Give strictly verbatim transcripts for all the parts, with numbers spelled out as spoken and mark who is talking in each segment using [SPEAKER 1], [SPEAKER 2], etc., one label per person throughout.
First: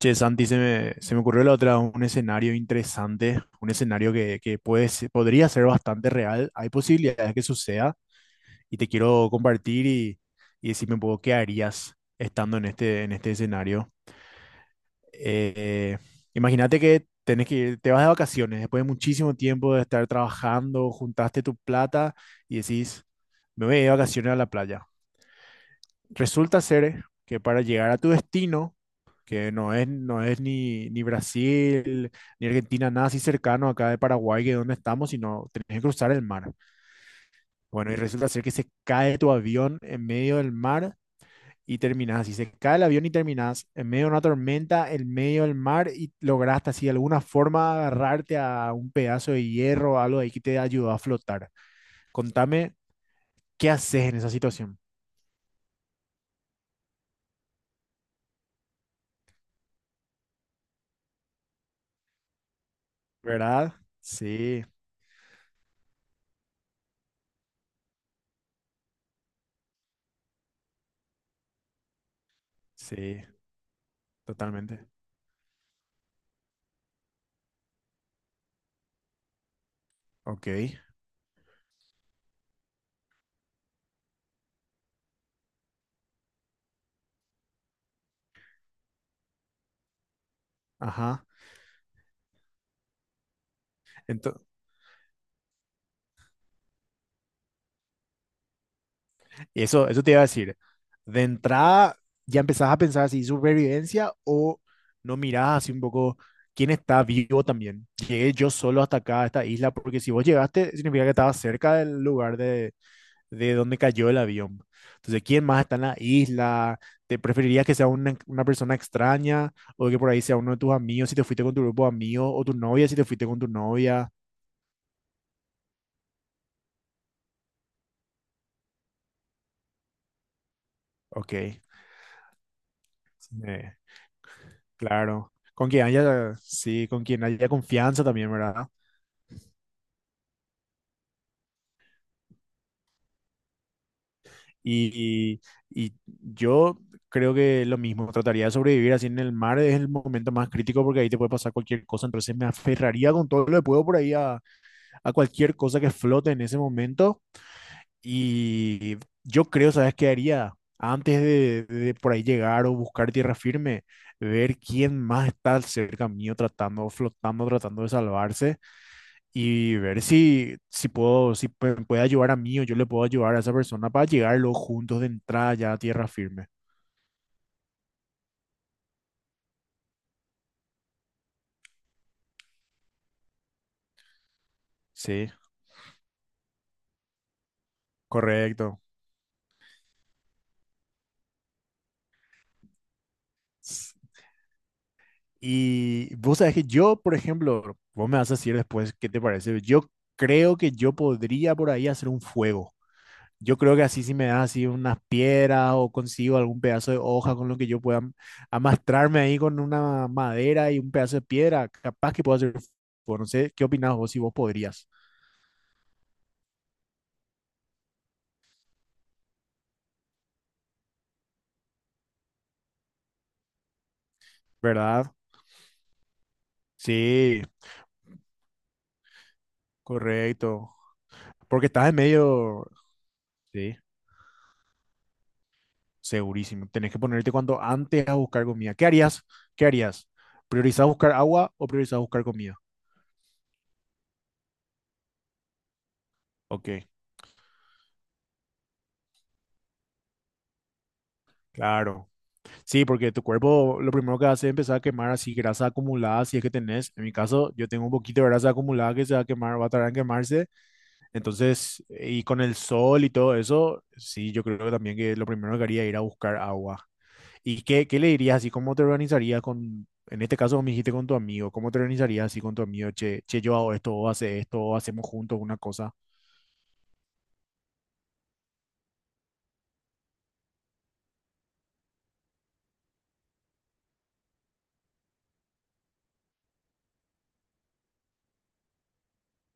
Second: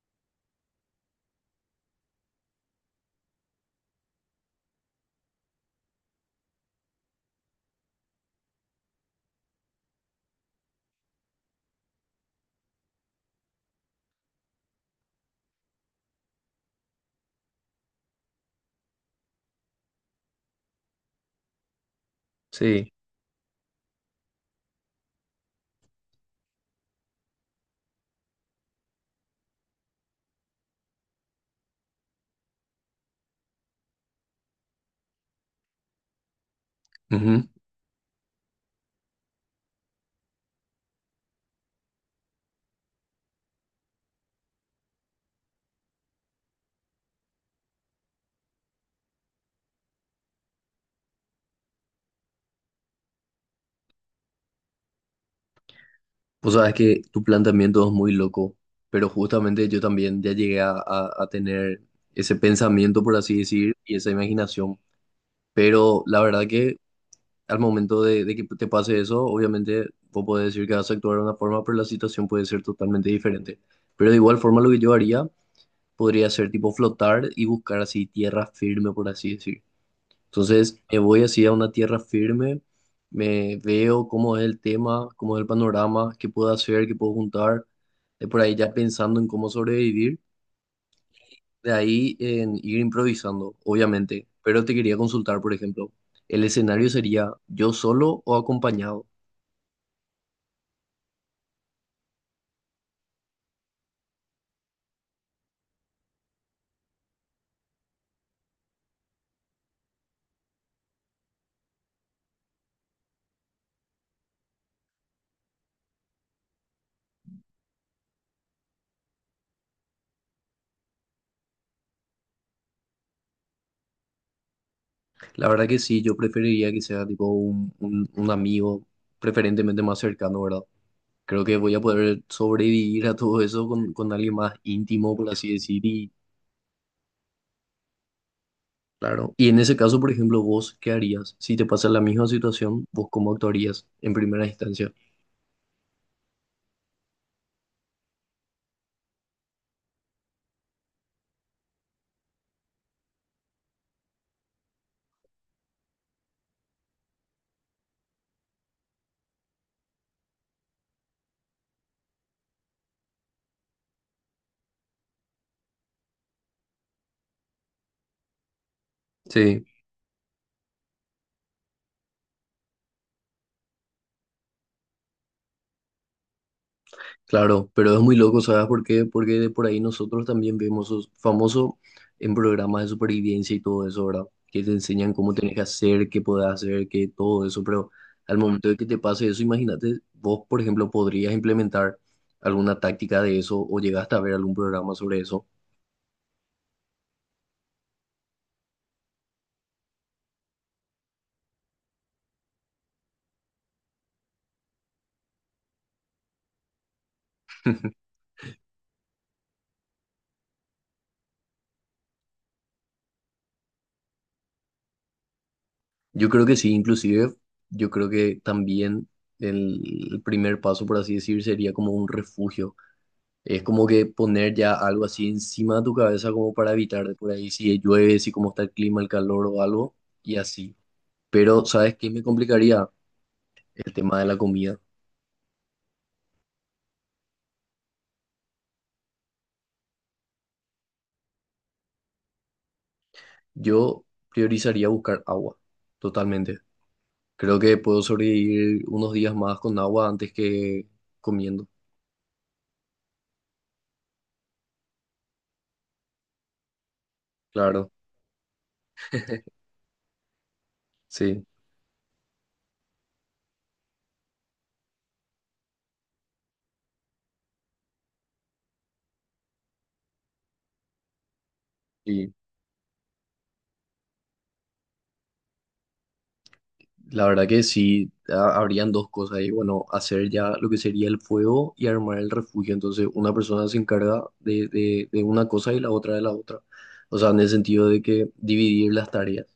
[SPEAKER 1] Che, Santi, se me, se me ocurrió la otra, un escenario interesante, un escenario que, que puede, se- podría ser bastante real. Hay posibilidades que suceda y te quiero compartir y, y decirme un poco qué harías estando en este, en este escenario. Eh, Imagínate que tenés que ir- te vas de vacaciones después de muchísimo tiempo de estar trabajando, juntaste tu plata y
[SPEAKER 2] Sí.
[SPEAKER 1] decís, me voy de vacaciones a la playa. Resulta ser que para llegar a tu destino, que no es, no es ni, ni Brasil, ni Argentina, nada así cercano acá de Paraguay, que es donde estamos, sino tenés que cruzar el mar.
[SPEAKER 2] Ujú.
[SPEAKER 1] Bueno, y resulta ser que se cae tu avión en medio del mar y terminás así. Se cae el avión y terminás en medio de una tormenta, en medio del mar y lograste así de alguna forma agarrarte a un pedazo de hierro o algo ahí que te ayudó a flotar. Contame, ¿qué haces en esa situación?
[SPEAKER 2] Vos sabés que tu planteamiento es muy loco, pero justamente yo también ya llegué a, a- a tener ese pensamiento, por así
[SPEAKER 1] ¿Verdad?
[SPEAKER 2] decir, y esa
[SPEAKER 1] Sí,
[SPEAKER 2] imaginación. Pero la verdad que al momento de, de que te pase eso, obviamente vos podés decir que vas a actuar de una forma, pero la situación puede ser totalmente
[SPEAKER 1] sí,
[SPEAKER 2] diferente. Pero de igual forma lo que
[SPEAKER 1] totalmente.
[SPEAKER 2] yo haría podría ser tipo flotar y buscar así tierra firme, por así decir.
[SPEAKER 1] Ok,
[SPEAKER 2] Entonces me voy así a una tierra firme, me veo cómo es el tema, cómo es el panorama, qué puedo hacer, qué puedo juntar, de por ahí ya pensando en cómo sobrevivir,
[SPEAKER 1] ajá.
[SPEAKER 2] de ahí en ir improvisando, obviamente.
[SPEAKER 1] Ento-
[SPEAKER 2] Pero te quería consultar, por ejemplo, ¿el escenario sería yo solo o acompañado?
[SPEAKER 1] Eso, eso te iba a decir. De entrada, ya empezás a pensar si supervivencia o no mirás así un poco quién está vivo también. Llegué yo solo hasta acá, a esta isla, porque si vos llegaste, significa que estabas cerca del lugar de, de donde cayó el avión. Entonces, ¿quién más está en la isla? ¿Te preferirías que sea una, una persona extraña o que por ahí sea uno de tus amigos si te fuiste con tu grupo de amigos o tu novia si te fuiste con tu novia?
[SPEAKER 2] La verdad que sí, yo preferiría que sea tipo un, un, un amigo, preferentemente más cercano, ¿verdad?
[SPEAKER 1] Ok,
[SPEAKER 2] Creo que
[SPEAKER 1] eh,
[SPEAKER 2] voy a poder sobrevivir a todo eso con, con alguien más íntimo, por
[SPEAKER 1] claro.
[SPEAKER 2] así
[SPEAKER 1] Con
[SPEAKER 2] decir,
[SPEAKER 1] quien
[SPEAKER 2] y
[SPEAKER 1] haya, sí, con quien haya confianza también, ¿verdad?
[SPEAKER 2] Claro. Y en ese caso, por ejemplo, vos, ¿qué harías? Si te pasa la misma situación, ¿vos cómo actuarías en primera instancia?
[SPEAKER 1] Y, y- y yo creo que lo mismo, trataría de sobrevivir así en el mar, es el momento más crítico porque ahí te puede pasar cualquier cosa, entonces me aferraría con todo lo que puedo por ahí a, a cualquier cosa que flote en ese momento y yo creo, ¿sabes qué haría? Antes de, de por ahí llegar o buscar tierra firme, ver quién más está cerca mío tratando, flotando, tratando de salvarse
[SPEAKER 2] Sí,
[SPEAKER 1] y ver si, si puedo, si pu- puede ayudar a mí o yo le puedo ayudar a esa persona para llegar los juntos de entrada ya a tierra firme.
[SPEAKER 2] claro, pero es muy loco, ¿sabes por qué? Porque de por ahí nosotros también vemos os- famoso en programas de supervivencia y todo eso, ¿verdad? Que te enseñan
[SPEAKER 1] Sí,
[SPEAKER 2] cómo tenés que hacer, qué podés hacer, qué todo eso, pero al momento de
[SPEAKER 1] correcto.
[SPEAKER 2] que te pase eso, imagínate, vos, por ejemplo, podrías implementar alguna táctica de eso o
[SPEAKER 1] S-
[SPEAKER 2] llegaste a ver algún programa sobre eso.
[SPEAKER 1] Y vos sabés que yo, por ejemplo, vos me vas a decir después qué te parece. Yo creo que Yo podría por ahí hacer un fuego. Yo creo que así si me das así unas piedras o consigo algún pedazo de hoja con lo que yo pueda am- amastrarme ahí con una madera y un pedazo de piedra, capaz que puedo hacer fuego. No sé, ¿qué opinás vos si vos podrías?
[SPEAKER 2] Yo creo que sí, inclusive yo creo que también el primer paso, por así decir, sería como un refugio. Es como que poner ya algo
[SPEAKER 1] ¿Verdad?
[SPEAKER 2] así encima de tu cabeza como para evitar de por
[SPEAKER 1] Sí,
[SPEAKER 2] ahí si llueve, si cómo está el clima, el calor o algo, y
[SPEAKER 1] correcto.
[SPEAKER 2] así. Pero,
[SPEAKER 1] Porque estás en
[SPEAKER 2] ¿sabes qué me
[SPEAKER 1] medio,
[SPEAKER 2] complicaría?
[SPEAKER 1] sí,
[SPEAKER 2] El tema de la comida.
[SPEAKER 1] segurísimo. Tenés que ponerte cuanto antes a buscar comida. ¿Qué harías? ¿Qué harías? ¿Priorizás buscar agua o priorizás buscar comida?
[SPEAKER 2] Yo priorizaría buscar agua, totalmente.
[SPEAKER 1] Ok,
[SPEAKER 2] Creo que puedo sobrevivir unos días más con agua antes que comiendo.
[SPEAKER 1] claro. Sí, porque tu cuerpo lo primero que hace es empezar a quemar así grasa acumulada, si es que tenés. En mi caso, yo tengo
[SPEAKER 2] Claro,
[SPEAKER 1] un poquito de grasa acumulada que se va a quemar, va a tardar en quemarse.
[SPEAKER 2] sí.
[SPEAKER 1] Entonces, y con el sol y todo eso, sí, yo creo que también que lo primero que haría es ir a buscar agua. ¿Y qué, qué le dirías así? ¿Cómo te organizarías con, en este caso me dijiste con tu amigo, ¿cómo te organizarías
[SPEAKER 2] Y.
[SPEAKER 1] así con tu amigo? Che, che, yo hago esto, o hace esto, o hacemos juntos una cosa.
[SPEAKER 2] La verdad que sí, ha- habrían dos cosas ahí. Bueno, hacer ya lo que sería el fuego y armar el refugio. Entonces, una persona se encarga de, de, de una cosa y la otra de la otra. O sea, en el sentido de que dividir las tareas.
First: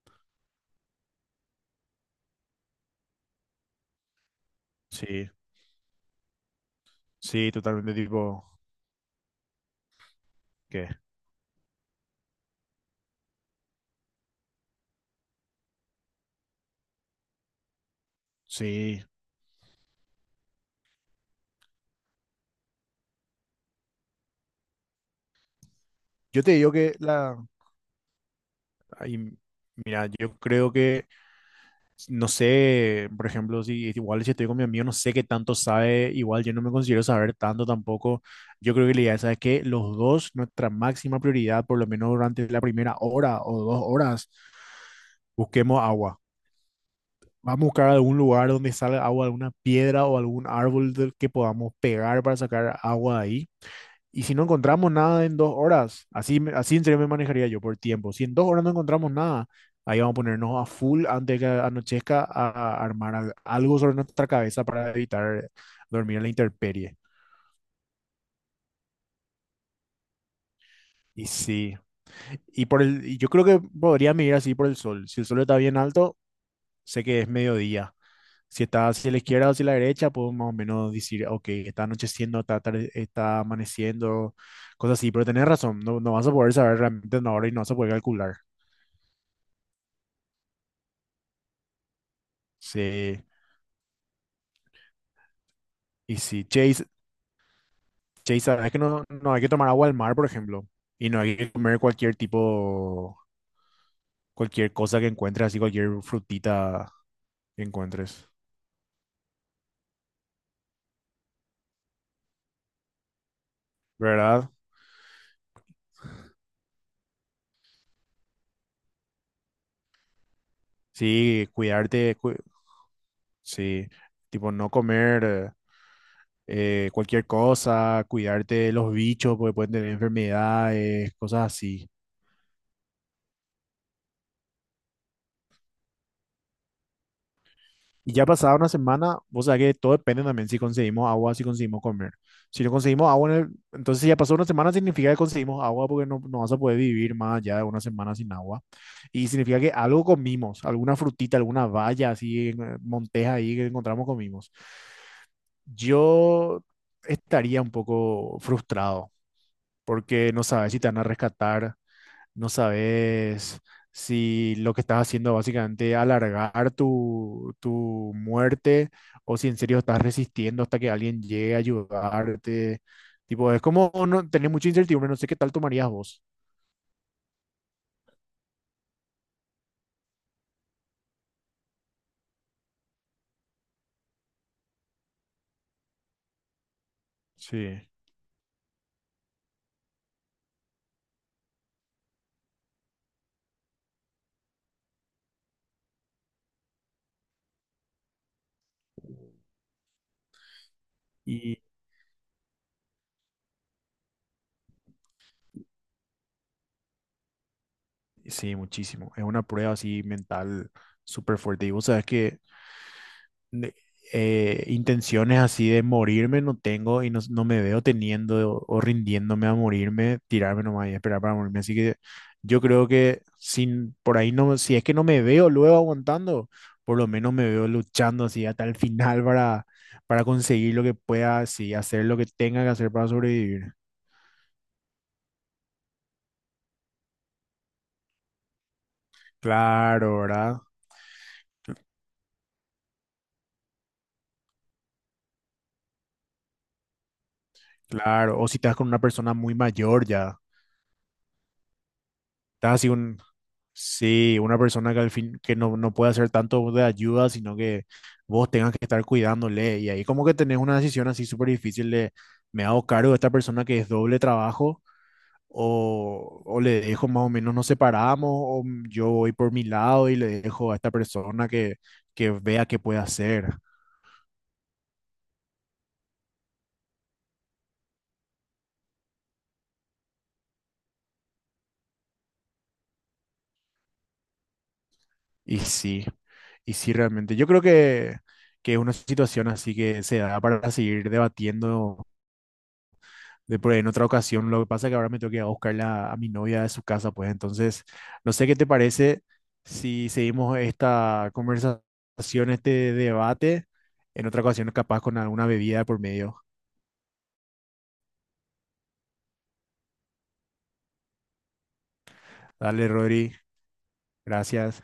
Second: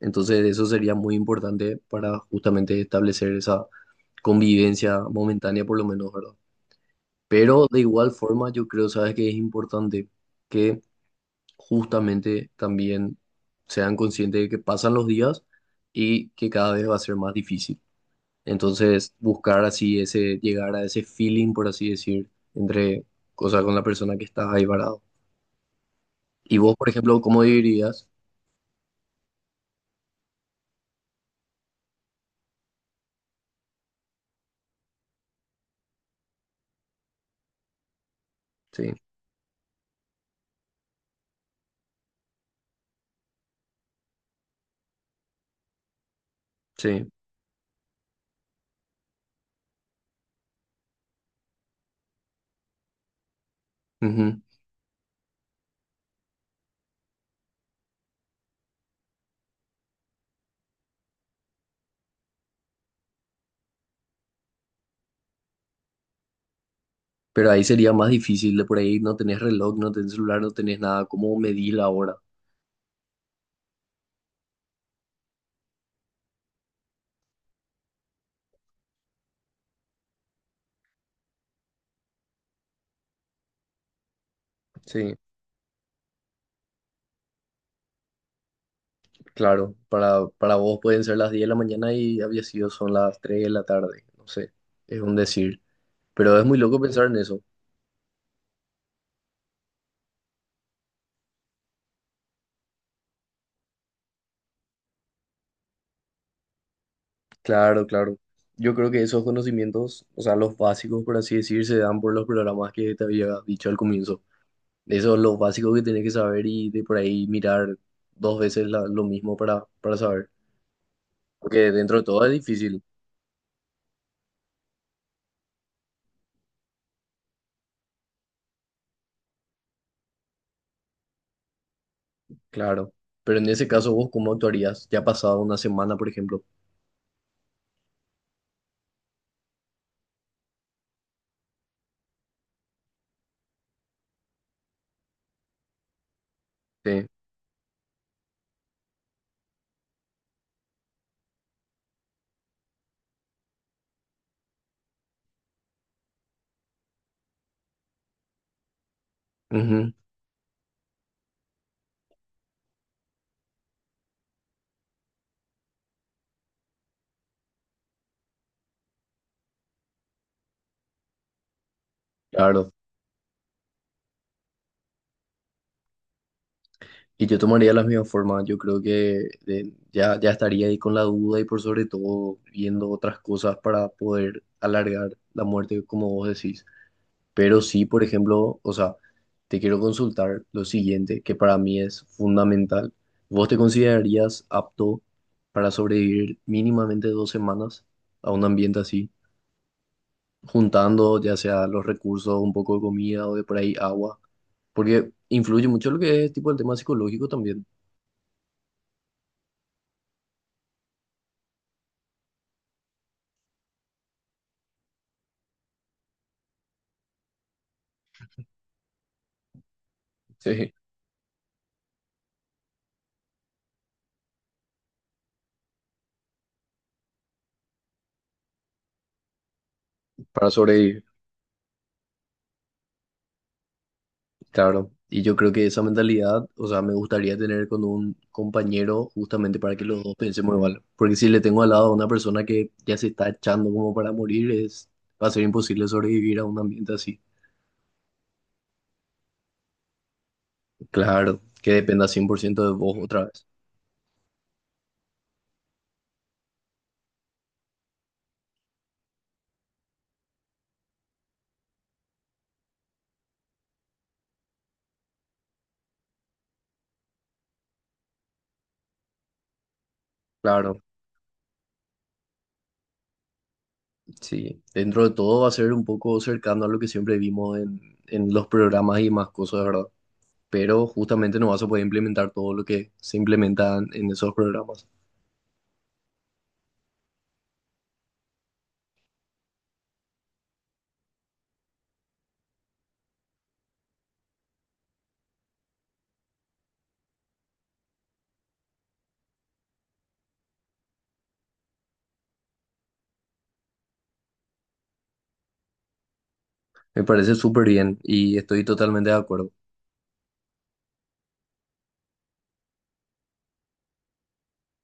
[SPEAKER 2] Entonces, eso sería muy importante para justamente establecer esa convivencia
[SPEAKER 1] Sí,
[SPEAKER 2] momentánea, por lo menos, ¿verdad?
[SPEAKER 1] sí,
[SPEAKER 2] Pero de
[SPEAKER 1] totalmente
[SPEAKER 2] igual forma,
[SPEAKER 1] tipo,
[SPEAKER 2] yo creo, sabes que es importante que
[SPEAKER 1] ¿qué?
[SPEAKER 2] justamente también sean conscientes de que pasan los días y que cada vez va a ser más difícil.
[SPEAKER 1] Sí.
[SPEAKER 2] Entonces, buscar así ese, llegar a ese feeling, por así decir, entre, o sea, con la persona que estás ahí parado.
[SPEAKER 1] Yo te
[SPEAKER 2] Y
[SPEAKER 1] digo
[SPEAKER 2] vos, por
[SPEAKER 1] que
[SPEAKER 2] ejemplo,
[SPEAKER 1] la,
[SPEAKER 2] ¿cómo dirías?
[SPEAKER 1] ahí, mira, yo creo que, no sé, por ejemplo, si igual si estoy con mi amigo, no sé qué tanto sabe, igual yo no me considero saber tanto tampoco. Yo creo
[SPEAKER 2] Sí,
[SPEAKER 1] que la idea es que los dos, nuestra máxima prioridad, por lo menos durante la primera hora o dos horas, busquemos agua.
[SPEAKER 2] sí.
[SPEAKER 1] Vamos a buscar algún lugar donde salga agua, alguna piedra o algún árbol del que podamos pegar para sacar agua de ahí. Y si
[SPEAKER 2] ujú.
[SPEAKER 1] no encontramos nada en dos horas, así, me- así en serio me manejaría yo por tiempo. Si en dos horas no encontramos nada, ahí vamos a ponernos a full antes de que anochezca a, a armar al- algo sobre nuestra cabeza para evitar dormir en la intemperie.
[SPEAKER 2] Pero ahí sería más difícil, de por ahí no tenés reloj, no tenés celular, no tenés nada.
[SPEAKER 1] Y
[SPEAKER 2] ¿Cómo medís
[SPEAKER 1] sí,
[SPEAKER 2] la hora?
[SPEAKER 1] y por el, y yo creo que podría medir así por el sol. Si el sol está bien alto, sé que es mediodía. Si está hacia la izquierda o hacia la derecha, puedo más o menos decir, ok, está anocheciendo, está, atarde- está amaneciendo, cosas así.
[SPEAKER 2] Sí,
[SPEAKER 1] Pero tenés razón, no, no vas a poder saber realmente una hora y no vas a poder calcular.
[SPEAKER 2] claro. Para, para vos pueden ser las diez de la mañana y había sido son las
[SPEAKER 1] Sí.
[SPEAKER 2] tres de la tarde. No sé, es un decir.
[SPEAKER 1] Y
[SPEAKER 2] Pero es
[SPEAKER 1] si
[SPEAKER 2] muy loco
[SPEAKER 1] Chase,
[SPEAKER 2] pensar en eso.
[SPEAKER 1] Chase, sabes que no, no hay que tomar agua al mar, por ejemplo, y no hay que comer cualquier tipo, cualquier cosa que encuentres, así cualquier frutita que
[SPEAKER 2] Claro, claro.
[SPEAKER 1] encuentres,
[SPEAKER 2] Yo creo que esos conocimientos, o sea, los básicos, por así decir, se dan por los programas que te había dicho al comienzo.
[SPEAKER 1] ¿verdad?
[SPEAKER 2] Eso es lo básico que tenés que saber y de por ahí mirar dos veces la- lo mismo para, para saber.
[SPEAKER 1] Sí,
[SPEAKER 2] Porque dentro de
[SPEAKER 1] cuidarte,
[SPEAKER 2] todo es
[SPEAKER 1] cu-
[SPEAKER 2] difícil,
[SPEAKER 1] sí, tipo no comer. Eh, eh, cualquier cosa, cuidarte de los bichos porque pueden tener enfermedades, cosas así.
[SPEAKER 2] claro. Pero en ese caso, ¿vos cómo actuarías? Ya ha pasado una semana, por ejemplo.
[SPEAKER 1] Y ya pasada una semana, vos sabés que todo depende también si conseguimos agua, si conseguimos comer. Si no conseguimos agua, en el- entonces si ya pasó una semana significa que conseguimos agua porque no, no vas a poder
[SPEAKER 2] Sí.
[SPEAKER 1] vivir más allá de una semana sin agua. Y significa que algo comimos, alguna frutita, alguna valla así, en, eh, monteja ahí que encontramos comimos. Yo estaría un poco frustrado
[SPEAKER 2] Ujú,
[SPEAKER 1] porque no sabes si te van a rescatar. No sabes si lo que estás haciendo básicamente alargar tu, tu muerte o si en serio estás resistiendo hasta que alguien llegue a
[SPEAKER 2] claro.
[SPEAKER 1] ayudarte. Tipo, es como no, tener mucha incertidumbre, no sé qué tal tomarías vos.
[SPEAKER 2] Y yo tomaría la misma forma. Yo creo que eh, ya, ya estaría ahí con la duda y por sobre todo viendo otras cosas para poder alargar la muerte, como vos decís. Pero sí,
[SPEAKER 1] Sí.
[SPEAKER 2] por ejemplo, o sea, te quiero consultar lo siguiente, que para mí es fundamental. ¿Vos te considerarías apto para sobrevivir mínimamente dos semanas a un ambiente así, juntando ya
[SPEAKER 1] Y
[SPEAKER 2] sea los recursos, un poco de comida o de por ahí agua? Porque influye mucho lo que es tipo el tema psicológico también,
[SPEAKER 1] sí, muchísimo. Es una prueba así mental súper fuerte. Y vos sabes que de- eh, intenciones así de morirme no tengo y no, no me veo teniendo o, o rindiéndome a morirme, tirarme
[SPEAKER 2] sí,
[SPEAKER 1] nomás y esperar para morirme. Así que yo creo que sin, por ahí no, si es que no me veo luego aguantando, por lo menos me veo luchando así hasta el final para, para
[SPEAKER 2] para
[SPEAKER 1] conseguir lo que
[SPEAKER 2] sobrevivir.
[SPEAKER 1] pueda, así, hacer lo que tenga que hacer para sobrevivir.
[SPEAKER 2] Claro, y yo creo que esa mentalidad, o sea, me gustaría tener con un compañero justamente para que los dos
[SPEAKER 1] Claro,
[SPEAKER 2] pensemos
[SPEAKER 1] ¿verdad?
[SPEAKER 2] igual. Porque si le tengo al lado a una persona que ya se está echando como para morir, es, va a ser imposible sobrevivir a un ambiente así.
[SPEAKER 1] Claro. O si estás con una persona muy mayor ya.
[SPEAKER 2] Claro, que dependa cien por ciento de
[SPEAKER 1] Estás así
[SPEAKER 2] vos
[SPEAKER 1] un,
[SPEAKER 2] otra vez.
[SPEAKER 1] sí, una persona que al fin, que no, no puede hacer tanto de ayuda, sino que vos tengas que estar cuidándole. Y ahí como que tenés una decisión así súper difícil de, ¿me hago cargo de esta persona que es doble trabajo? O, o le dejo más o menos, nos separamos, o yo voy por mi lado y le dejo a
[SPEAKER 2] Claro,
[SPEAKER 1] esta persona que, que vea qué puede hacer.
[SPEAKER 2] sí. Dentro de todo va a ser un poco cercano a lo que siempre vimos en, en los programas y más cosas, ¿verdad? Pero justamente no vas a poder implementar todo lo que se implementa en esos programas.
[SPEAKER 1] Y sí, y sí realmente. Yo creo que, que es una situación así que se da para seguir debatiendo de por ahí en otra ocasión. Lo que pasa es que ahora me tengo que ir a buscarla a mi novia de su casa, pues entonces, no sé qué te parece si seguimos esta conversación, este debate en otra ocasión, capaz con alguna bebida por medio.
[SPEAKER 2] Me parece súper bien y estoy totalmente de acuerdo.
[SPEAKER 1] Dale, Rodri, gracias.